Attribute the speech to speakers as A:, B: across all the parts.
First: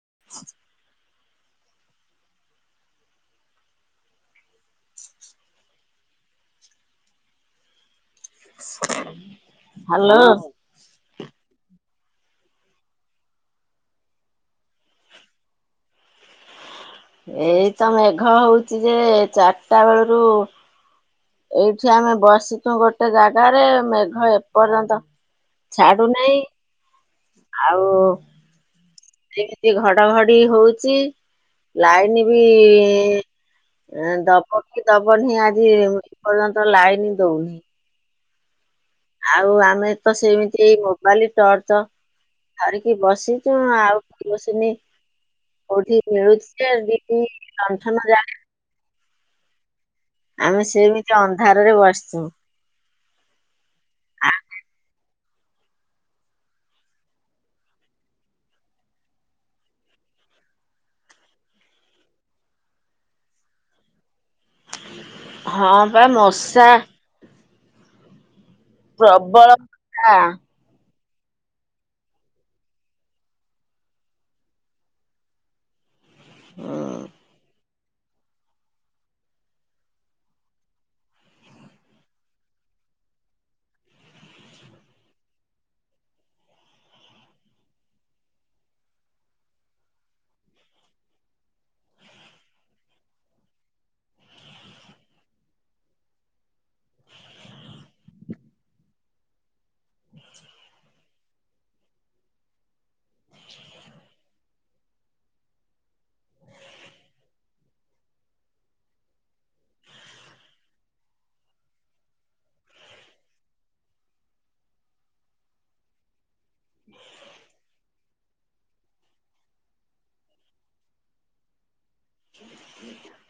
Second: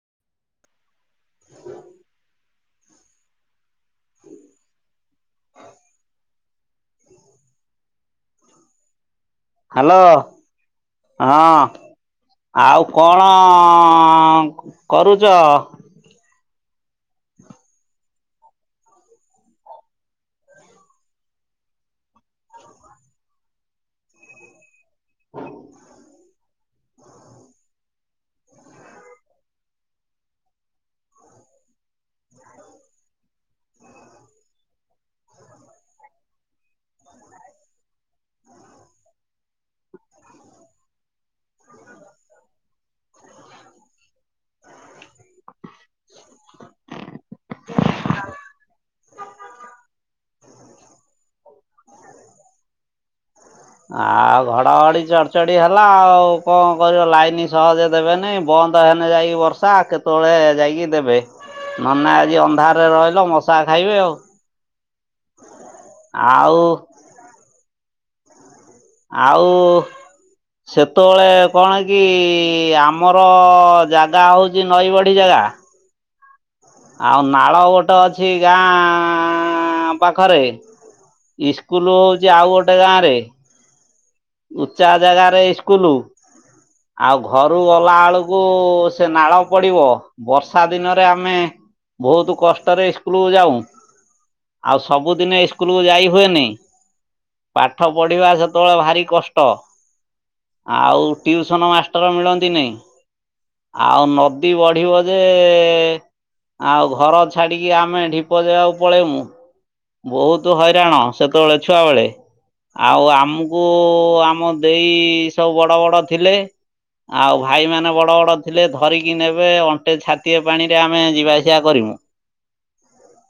A: [unintelligible] [unintelligible] [unintelligible] Hello
B: ହଁ ଆଉ କଣ କରୁଛ?
A: ଏଇତ ମେଘ ହଉଚି ଯେ ଚାରିଟା ବେଳରୁ। ଏଇଠି ଆମେ ବସିଛୁ ଗୋଟେ ଜାଗାରେ ମେଘ ଏପର୍ଯ୍ୟନ୍ତ ଛାଡ଼ୁ ନାଇଁ ଆଉ ଏମିତି ଘଡଘଡି ହଉଛି ଲାଇନ ବି ଦବକି ଦବନି ଆଜି ଏ ପର୍ଯ୍ୟନ୍ତ ଲାଇନ ଦଉନି ଆଉ ଆମେ ତ ସେମିତି ଏଇ ମୋବାଇଲ ଟର୍ଚ୍ଚ ଧରିକି ବସିଛୁ ଆଉ କିରୋସିିନି କୋଉଠି ମିଳୁଛି ଯେ ଡିବି ଲଣ୍ଠନ ଜାଳି ଆମେ ସେମିତି ଅନ୍ଧାରରେ ବସିଛୁ
B: ଆଉ ଘଡଘଡି ଚଡଚଡି ହେଲା ଆଉ କଣ କରିବ ଲାଇନ ସହଜେ ଦେବେନାହିଁ ବନ୍ଦ ହେନେ ଯାଇକି ବର୍ଷା କେତେବେଳେ ଯାଇକି ଦେବେ ନହେଲେ ଆଜି ଅନ୍ଧାରରେ ରହିଲ ମଶା ଖାଇବେ ଆଉ
A: ହଁ ବା
B: ଆଉ
A: ମଶା ପ୍ରବଳ
B: ତଳେ କଣ କି ଆମର ଜାଗା ହଉଛି ନଈ ବଢି ଜାଗା ଆଉ ନାଳ ଗୋଟେ ଅଛି ଗାଁ ପାଖରେ ଇସ୍କୁଲ ହଉଛି ଆଉ ଗୋଟେ ଗାଁରେ ଉଚ୍ଚା ଜାଗାରେ ଇସ୍କୁଲ ଆଉ ଘରୁ ଗଲା ବେଳକୁ ସେ ନାଳ ପଡିବ ବର୍ଷା ଦିନରେ ଆମେ ବହୁତ କଷ୍ଟରେ ଇସକୁଲ କୁ ଯାଉ ଆଉ ସବୁଦିନ ଇସ୍କୁଲକୁ ଯାଇ ହୁଏନି ପାଠ ପଢିବା ସେତେବେଳେ ଭାରି କଷ୍ଟ ଆଉ ଟିଉସନ ମାଷ୍ଟର ମିଳନ୍ତି ନାଇଁ ଆଉ ନ ନଈ ବଢିବ ଯେ ଆଉ ଘର ଛାଡିକି ଆମେ ଢିପ ଜାଗାକୁ ପଳେଇମୁ ବହୁତ ହଇରାଣ ସେତେବେଳେ ଛୁଆ ବେଳେ ଆଉ ଆମକୁ ଆମ ଦେଇ ସବୁ ବଡ ବଡ ଥିଲେ। ଆଉ ଭାଇ ମାନେ ବଡ ବଡ। ଥିଲେ ଧରିକି ନେବେ ଅଣ୍ଟେ ଛାତିଏ ପାଣିରେ ଆମେ ଯିବାଆସିବା କରିମୁ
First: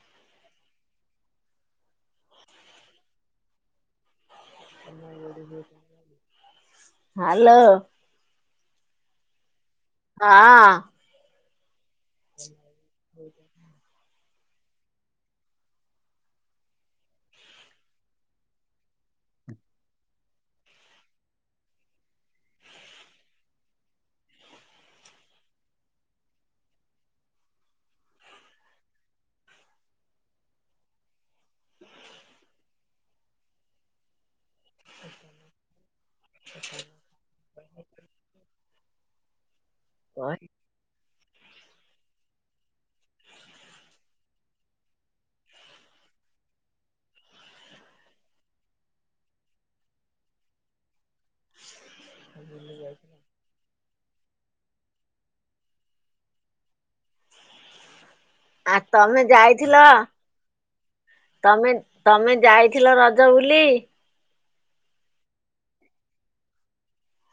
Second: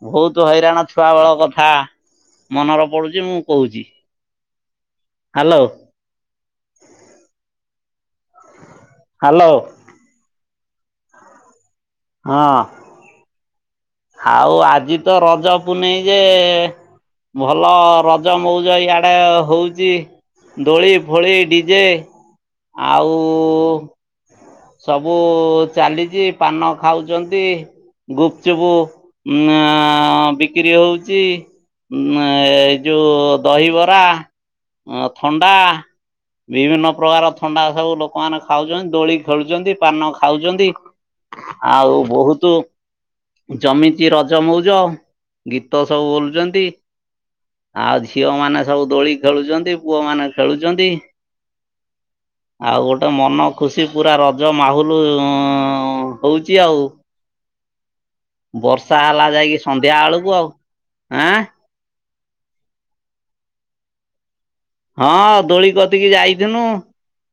B: ବହୁତ ହଇରାଣ ଛୁଆବେଳ କଥା ମନରେ ପଡୁଛି ମୁଁ କହୁଛି। Hello
A: hello.
B: ହ୍ୟାଲୋ।
A: ହଁ।
B: ହଁ
A: ହଉ
B: ଆଉ ଆଜି ତ ରଜ ପୁନେଇ ଯେ ଭଲ ରଜ ମଉଜ ଇଆଡେ ହଉଛି ଦୋଳି ଫୋଳି ଡିଜେ ଆଉ ସବୁ ଚାଲିଛି ପାନ ଖାଉଛନ୍ତି। ଗୁପଚୁପୁ ଉ ବିକ୍ରି ହଉଛି। ଉ ଏଇ ଯୋଉ ଦହିବରା ଅ ଥଣ୍ଡା ବିଭିନ୍ନ ପ୍ରକାର ଥଣ୍ଡା ସବୁ ଲୋକମାନେ ଖାଉଛନ୍ତି। ତଳିିକ ଖେଳୁଛନ୍ତି। ପାନ ଖାଉଛନ୍ତି। ଆଉ ବହୁତ ଜମିଛି ରଜ ମଉଜ। ଗୀତ ସବୁ ବୋଲୁଛନ୍ତି ଆଉ ଝିଅମାନେ ସବୁ ଦୋଳି ଖେଳୁଛନ୍ତି। ପୁଅମାନେ ଖେଳୁଛନ୍ତି। ଆଉ ଗୋଟେ ମନ ଖୁସି ପୁରା ରଜ ମାହୁଲୁ ହଉଛି ଆଉ।
A: ଆ
B: ବର୍ଷା
A: ତମେ
B: ହେଲା ଯାଇକି
A: ଯାଇଥିଲ
B: ସନ୍ଧ୍ୟା ବେଳକୁ ଆଉ ଆଁ।
A: ତମେ ତମେ ଯାଇଥିଲ ରଜ ବୁଲି।
B: ହଁ ଦୋଳି କତିକି ଯାଇଥିନୁ।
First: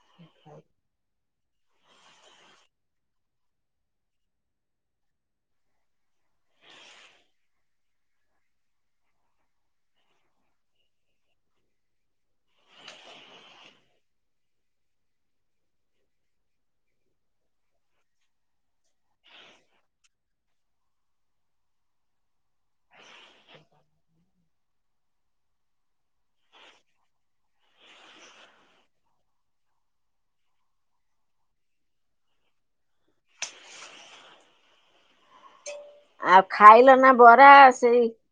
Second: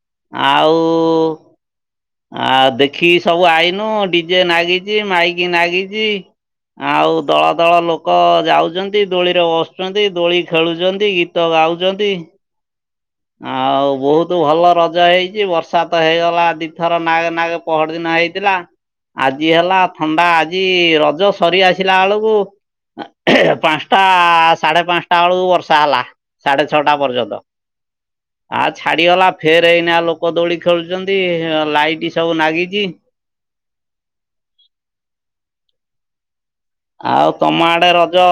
B: ଆଉ ଆ ଦେଖିକି ସବୁ ଆଇନୁ ଡିଜେ ନାଗିଛି ମାଇକି ନାଗିଛି ଆଉ ଦଳ ଦଳ ଲୋକ ଯାଉଛନ୍ତି ଦୋଳିରେ ବସୁଛନ୍ତି ଦୋଳି ଖେଳୁଛନ୍ତି ଗୀତ ଗାଉଛନ୍ତି। ଆଉ ବହୁତ ଭଲ ରଜ ହେଇଛି ବର୍ଷା ତ ହେଇଗଲା ଦିଥର ନାଗ ନାଗ ପହର ଦିନ ହେଇଥିଲା ଆଜି ହେଲା ଥଣ୍ଡା ଆଜି ରଜ ସରି ଆସିଲା ବେଳକୁ ପାଞ୍ଚଟା ସାଢେ ପାଞ୍ଚଟା ବେଳକୁ ବର୍ଷା ହେଲା ସାଢେ ଛଅଟା ପର୍ଯ୍ୟନ୍ତ। ଆଉ ଛାଡିଗଲା ଫେର ଏଇନା ଲୋକ ଦୋଡି ଖେଳୁଛନ୍ତି ଲାଇଟ୍ ସବୁ ଲାଗିଛି। [inaudible]
A: ଆପ
B: ଆଉ ତମ ଆଡେ ରଜ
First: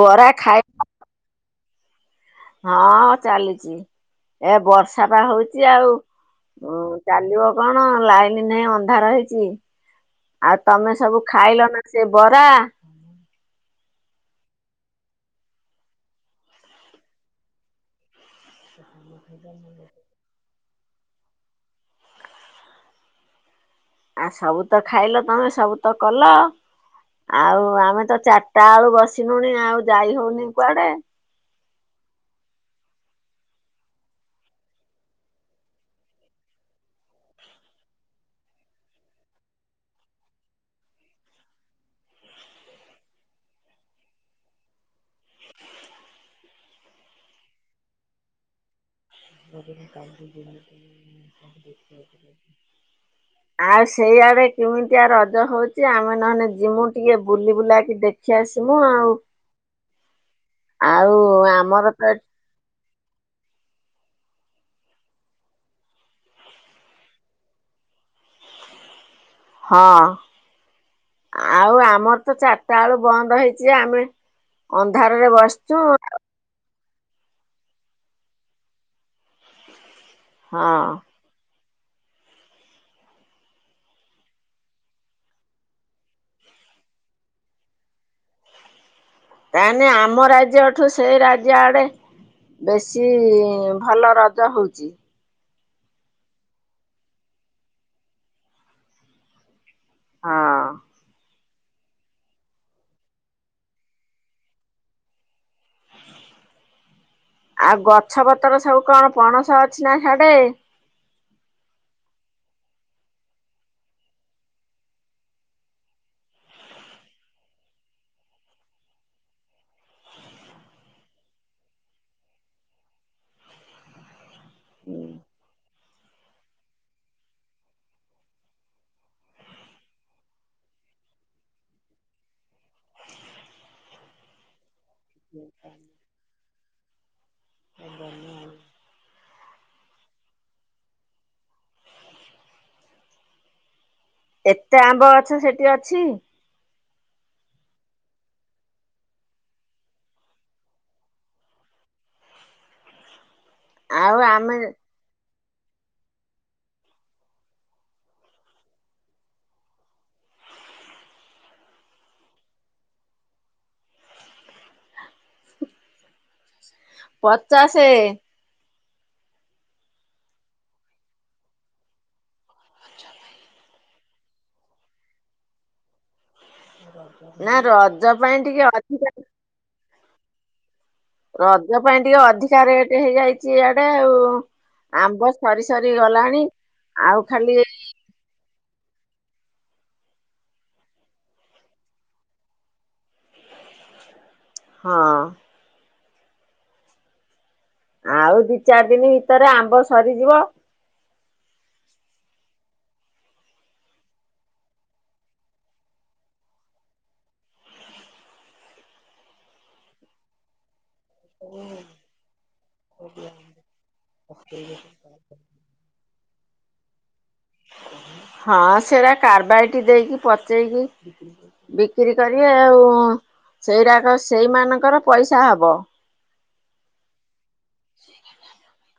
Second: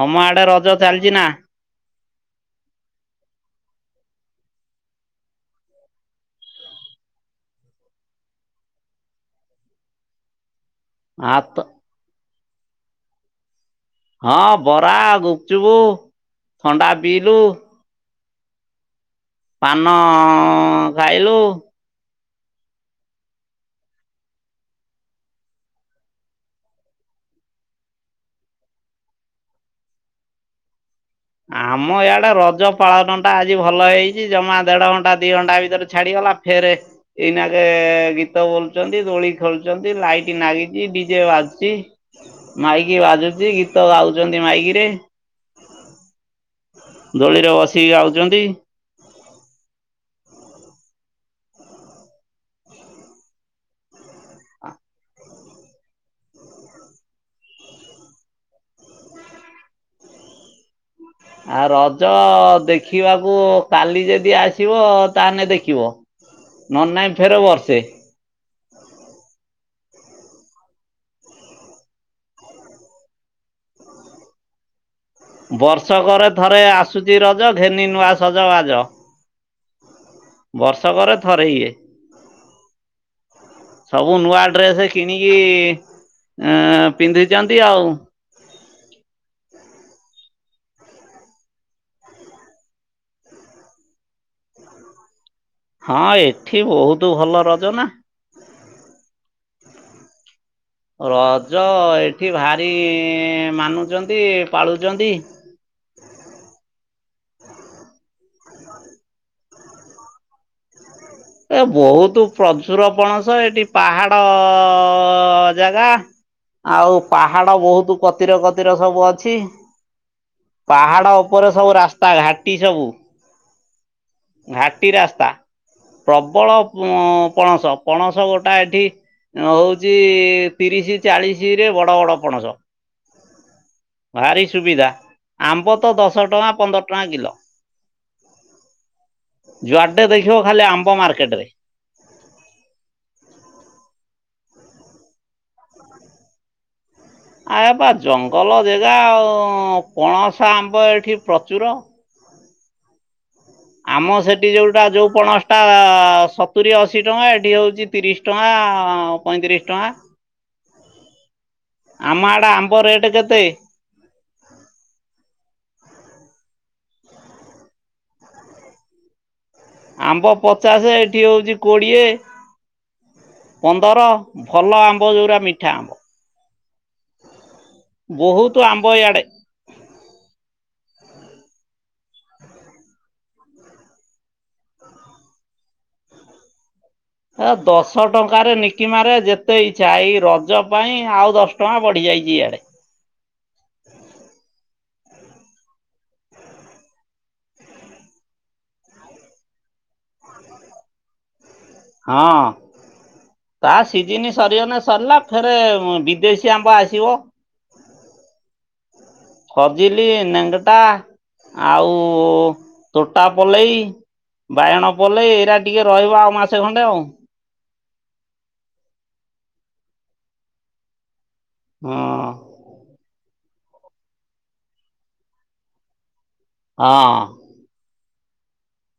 B: ତମ ଆଡେ
A: ଖାଇ
B: ରଜ ଚାଲିଛି ନା।
A: ହଁ ଚାଲିଛି ଏ ବର୍ଷା ବା ହଉଛି ଆଉ ଚାଲିବ କଣ ଲାଇନ ନେଇ ଅନ୍ଧାର ରହିଛି ଆଉ ତମେ ସବୁ
B: ଆ ତ
A: ଖାଇଲ ନା ସେ ବରା। [inaudible]
B: ହଁ ବରା ଗୁପଚୁପୁ ଥଣ୍ଡା ପିଇଲୁ। ପାନ ଖାଇଲୁ।
A: ଆ ସବୁ ତ ଖାଇଲ ତମେ ସବୁ ତ କଲ ଆଉ ଆମେ ତ ଚାରିଟା ବେଳୁ ବସିିଲୁଣି ଆଉ ଯାଇ ହଉନି କୁଆଡେ।
B: ଆମ ଇଆଡେ ରଜ ପାଳନ ଟା ଆଜି ଭଲ ହେଇଛି ଜମା ଦେଢ ଘଣ୍ଟା ଦି ଘଣ୍ଟା ଭିତରେ ଛାଡିଗଲା ଫେର ଏଇନାଗେ ଗୀତ ବୋଲୁଛନ୍ତି ଦୋଳି ଖେଳୁଛନ୍ତି ଲାଇଟ ନାଗିଛି ଡିଜେ ବାଜୁଛି ମାଇକି ବାଜୁଛି ଗୀତ ଗାଉଛନ୍ତି ମାଇକିରେ। ଦୋଳିରେ ବସିକି ଗାଉଛନ୍ତି।
A: [inaudible] ଆ ସେଇଆଡେ କେମିତଆ ରଜ ହଉଛି? ଆମେ ନହେଲେ ଯିମୁ ଟିକେ ବୁଲି ବୁଲାକି ଦେଖି ଆସମୁ ଆଉ। ଆଉ
B: ଆ
A: ଆମର
B: ରଜ
A: ତ ଏଠି-
B: ଦେଖିବାକୁ କାଲି ଯେ ଯଦି ଆସିବ ତାହେଲେ ଦେଖିବ ନହେଲେ ନାଇ ଫେର ବର୍ଷେ।
A: ହଁ ଆଉ ଆମର ତ ଚାରିଟା ବେଳୁ ବନ୍ଦ ହେଇଛି ଆମେ ଅନ
B: ବର୍ଷକରେ ଥରେ ଆସ ଆସୁଛି ରଜ ଘେନି ନୂଆ ସଜ ବାଜ।
A: ହଁ
B: ବର୍ଷକରେ ଥରେ ଇଏ। ସବୁ ନୂଆ ଡ୍ରେସ କିଣିକି ଇ ପିନ୍ଧିଛନ୍ତି ଆଉ।
A: କ ନ ଆମ ରାଜ୍ୟ ଠୁ ସେଇ ରାଜ୍ୟ ଆଡେ ବେଶୀ ଭଲ ରଜ ହଉଛି।
B: ହଁ ଏଠି ବହୁତ ଭଲ ରଜ ନା।
A: ହଁ।
B: ର ଯ ଏଠି ଭାରି ମାନୁଛନ୍ତି ପାଳୁଛନ୍ତି।
A: ଆଉ ଗଛ ପତର ସବୁ କଣ ପଣସ ଅଛି ନା ହିଆଡେ।
B: ଏ ବହୁତ ପ୍ରଚୁର ପଣସ ଏଠି ପାହାଡ ଅ ଜାଗା ଆଉ ପାହାଡ ବହୁତ କତିରେ କତିରେ ସବୁ ଅଛି ପାହାଡ ଉପରେ ସବୁ ରାସ୍ତା ଘାଟି ସବୁ। ଘାଟି ରାସ୍ତା ପ୍ରବଳ ପଣସ ପଣସ ଗୋଟା ଏଠି ହଉଛି ତିରିଶ ଚାଳିଶ ରେ ବଡ ବଡ ପଣସ। ଭାରି ସୁବିଧା ଆମ୍ବ ତ ଦଶ ଟଙ୍କା ପନ୍ଦର ଟଙ୍କା କିଲୋ । ଯୁଆଡେ ଦେଖିବ ଖାଲି ଆମ୍ବ ମାର୍କେଟ ରେ।
A: ଏତେ ଆମ୍ବ ଗଛ ସେଠି ଅଛି।
B: ଆ ଏ ବା ଜଙ୍ଗଲ ଜାଗା ଆଉ ପଣସ ଆମ୍ବ ଏଠି ପ୍ରଚୁର। ଆମ
A: ଆଉ
B: ସେଠି
A: ଆମେ
B: ଯୋଉଟା ଯୋଉ ପଣସ୍ ତା ସତୁରିୀ ଅଶୀ ଟଙ୍କା ଏଠି ହଉଛି ତିରିଶ ଟଙ୍କା ପଇତିରିଶ ଟଙ୍କା । ଆମ ଆଡେ ଆମ୍ବ ରେଟ କେତେ?
A: ପଚାସେ।
B: ଆମ୍ବ ପଚାଶ ଏଠି ହଉଛି କୋଡିଏ ପନ୍ଦର ଭଲ ଆମ୍ବ ଯୋଉରା ମିଠା ଆମ୍ବ।
A: ନା ରଜ ପାଇଁ
B: ବହୁତ
A: ଟିକେ
B: ଆମ୍ବ
A: ଅଧିକା।
B: ଇଆଡ଼େ
A: ରଜ ପାଇଁ ଟିକେ ଅଧିକା ରେଟ ହେଇଯାଇଛି ଇଆଡେ ଆଉ ଆମ୍ବ ସରି ସରି ଗଲାଣି। ଆଉ
B: ଏ
A: ଖାଲି
B: ଦଶ ଟଙ୍କାରେ ନି । କିମାରେ ଯେତେ ଇଛା ଏଇ ରଜ ପାଇଁ ଆଉ ଦଶ ଟଙ୍କା ବଢି ଯାଇଛି ଇଆଡେ।
A: ହଁ। ଆଉ ଦି ଚାରି ଦିନ ଭିତରେ ଆମ୍ବ ସରିଯିବ।
B: ହଁ ତା ସିଜିିନ ସରିଗନ ସରିଲା ଫେରେ ବିଦେଶୀ ଆମ୍ବ ଆସିବ। ଖୋଜିଲି ନେଙ୍ଗଟା ଆଉ ତୋଟା ପଲେଇ ବାଇଗଣ ପଲେଇ ଏଇଟା ଟିକେ ରହିବ ଆଉ ମାସେ। ସେ ଖଣ୍ଡେ ଆଉ।
A: ହଁ ସେଟା କାରବାଇଟି ଦେଇକି ପଚେଇକି ବିକ୍ରି
B: ହଁ
A: କରିବେ ଆଉ। ସେଇଟାକ ସେଇମାନଙ୍କର ପଇସା ହବ।
B: ହଁ।
A: [unintelligible]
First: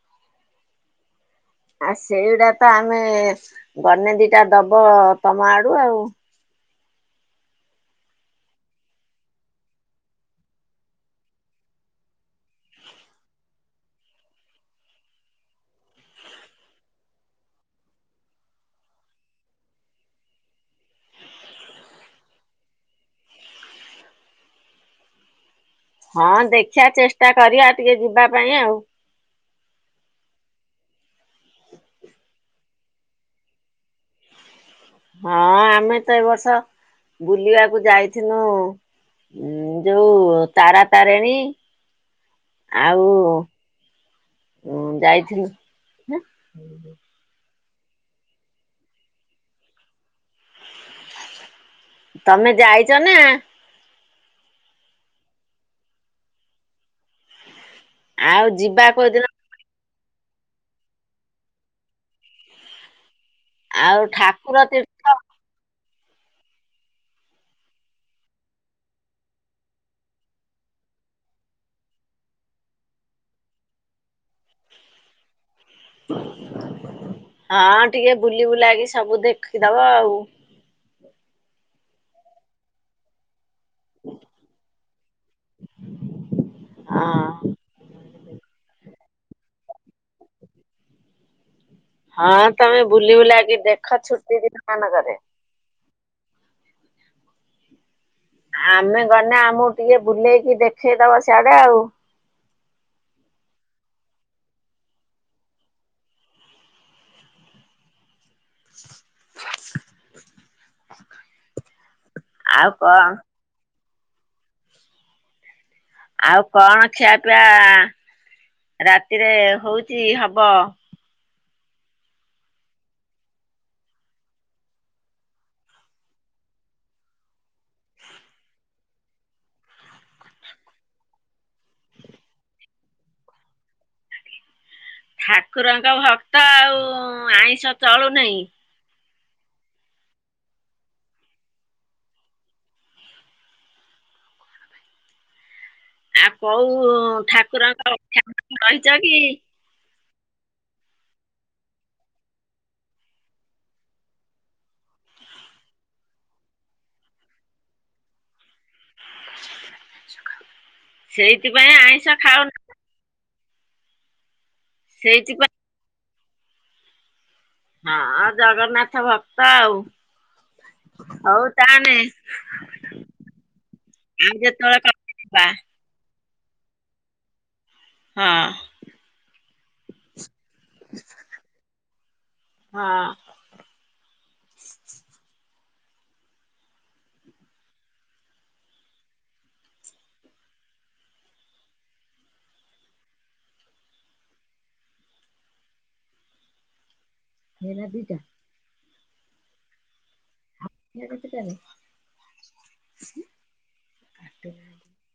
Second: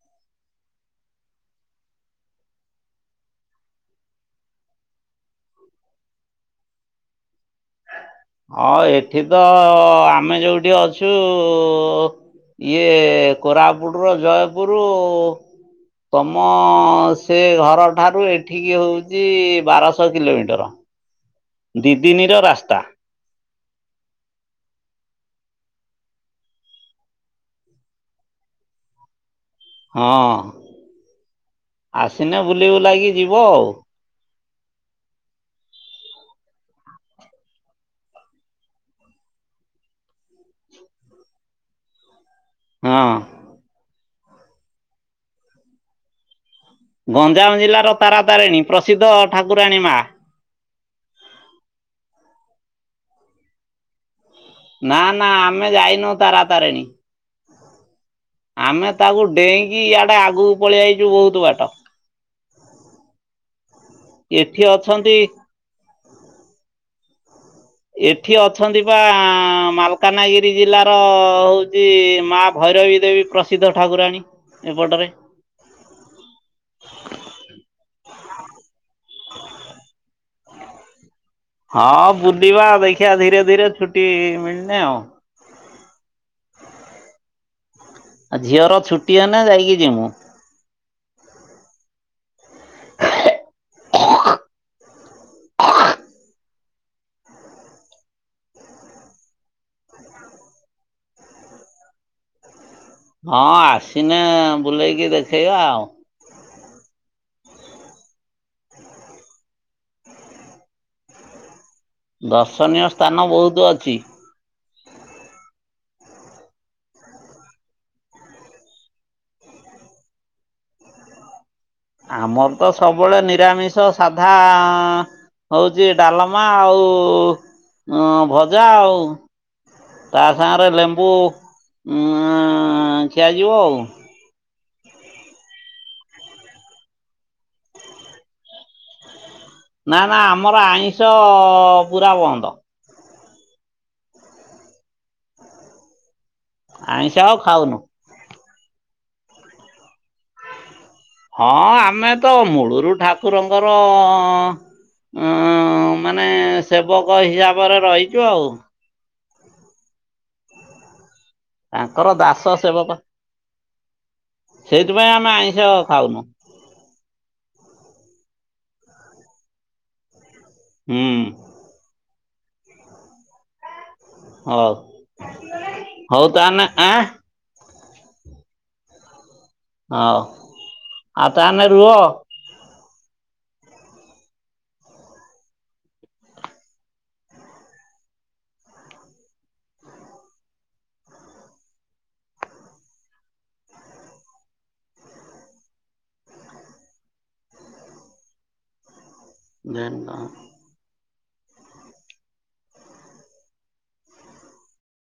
A: ଆ ସେଇଟା ତ ଆମେ ଗଣେ ଦିଟା ଦବ ତମ ଆଡୁ ଆଉ।
B: ହଁ ଏଠି ତ ଆମେ ଯୋଉଠି ଅଛୁ ଇଏ କୋରାପୁଟର ଜୟପୁର ତମ ସେ ଘର ଠାରୁ ଏଠିକି ହଉଛି ବାରଶହ କିଲୋମିଟର। ଦିଦିନୀର ରାସ୍ତା।
A: ହଁ ଦେଖିବା ଚେଷ୍ଟା କରିବା ଟିକେ ଯିବା ପାଇଁ ଆଉ।
B: ହଁ ଆସିନେ ବୁଲି ବୁଲାକି ଯିବ ଆଉ।
A: ହଁ ଆମେ ତ ଏ ବର୍ଷ ବୁଲିବାକୁ ଯାଇଥିଲୁ ଯୋଉ ତାରା ତାରିଣୀ। ଆଉ
B: ହଁ
A: ଉଁ ଯାଇଥିଲୁ
B: ଗଞ୍ଜାମ ଜିଲ୍ଲା ର ତାରା ତାରିଣୀ ପ୍ରସିଦ୍ଧ ଠାକୁରାଣୀ ମା
A: ତମେ ଯାଇଛ ନା?
B: ନା ନା ଆମେ ଯାଇନୁ ତାରା ତାରିଣୀ।
A: ଆଉ ଯିବା କୋଉଦିନ
B: କି ଇଆଡେ ଆଗକୁ ପଳେଇ ଆଇଚୁ ବହୁତ ବାଟ
A: ଆଉ
B: ।
A: ଠାକୁର
B: ଏଠି
A: ତୀର୍ଥ
B: ଅଛନ୍ତି ଏଠି ଅଛନ୍ତି ବା ମାଲକାନଗିରି ଜିଲ୍ଲାର ହଉଛି ମା ଭୈରବୀ ଦେବୀ ପ୍ରସିଦ୍ଧ ଠାକୁରାଣୀ ଏପଟରେ।
A: ହଁ ଟିକେ ବୁଲି ବୁଲାକି ସବୁ ଦେଖିଦବ ଆଉ।
B: ହଁ ବୁଲିବା ଦେଖିବା ଧୀରେ ଧୀରେ ଛୁଟି ମିଳିନି ଆଉ।
A: ହଁ।
B: ଆଉ ଝିଅର ଛୁଟି ହେନେ ଯାଇକି ଯିବୁ।
A: ହଁ। ତମେ ବୁଲି ବୁଲାକି ଦେଖ ଛୁଟି ଦିନ ମାନଙ୍କରେ ଆମେ ଗଲେ ଆମକୁ ଟିକେ ବୁଲେଇକି ଦେଖେଇଦବା ସିଆଡେ ଆଉ।
B: ହଁ ଆସିନେ ବୁଲେଇକି ଦେଖେଇବା ଆଉ।
A: [inaudible] ଆଉ
B: ଦର୍ଶନୀୟ
A: କଣ
B: ସ୍ଥାନ ବହୁତ ଅଛି ।
A: ଆଉ କଣ ଖିଆ ପିଆ ରାତିରେ ହଉଚି ହବ?
B: ଆମର ତ ସବୁବେଳେ ନିରାମିଷ ସାଧା ହଉଛି ଡାଲମା ଆଉ ଭଜା ଆଉ ତା ସାଙ୍ଗରେ ଲେମ୍ବୁ ଖିଆଯିବ ଆଉ
A: ଠାକୁରଙ୍କ ଭକ୍ତ ଆଉ ଆଇଁଷ ଚଳୁନେଇଁ
B: ନା ନା ଆମର ଆଇଁଷ ପୁରା ବନ୍ଦ।
A: ଆଉ କୋଉ
B: ଆଇଁଷ ଆଉ ଖାଉନୁ।
A: ଠାକୁରଙ୍କ ରହିଛ କି?
B: ହଁ ଆମେ ତ ମୂଳୁରୁ ଠାକୁରଙ୍କର ମାନେ ସେବକ ହିସାବରେ ରହିଛୁ ଆଉ ।
A: [unintelligible] ସେଇଥିପାଇଁ
B: ତାଙ୍କର
A: ଆଇଁଷ
B: ଦାସ
A: ଖାଉନ।
B: ସେବକ ସେଇଥିପାଇଁ ଆମେ ଆଇଁଷ ଖାଉନୁ ।
A: ହଁ ଜଗନ୍ନାଥ ଭକ୍ତ ଆଉ।
B: ହୁଁ
A: ହଉ ତାହେନେ [unintelligible] ଆଉ
B: ହଉ
A: ଯେତେବେଳେ କଥା ହବା।
B: ହଉ ତାହେନେ ଆଁ
A: ହଁ।
B: ହଁ ଆଉ ତାହେନେ ରୁହ।
A: ହଁ। ହେଲା ଦିଟା ।
B: [unintelligible]
A: [unintelligible]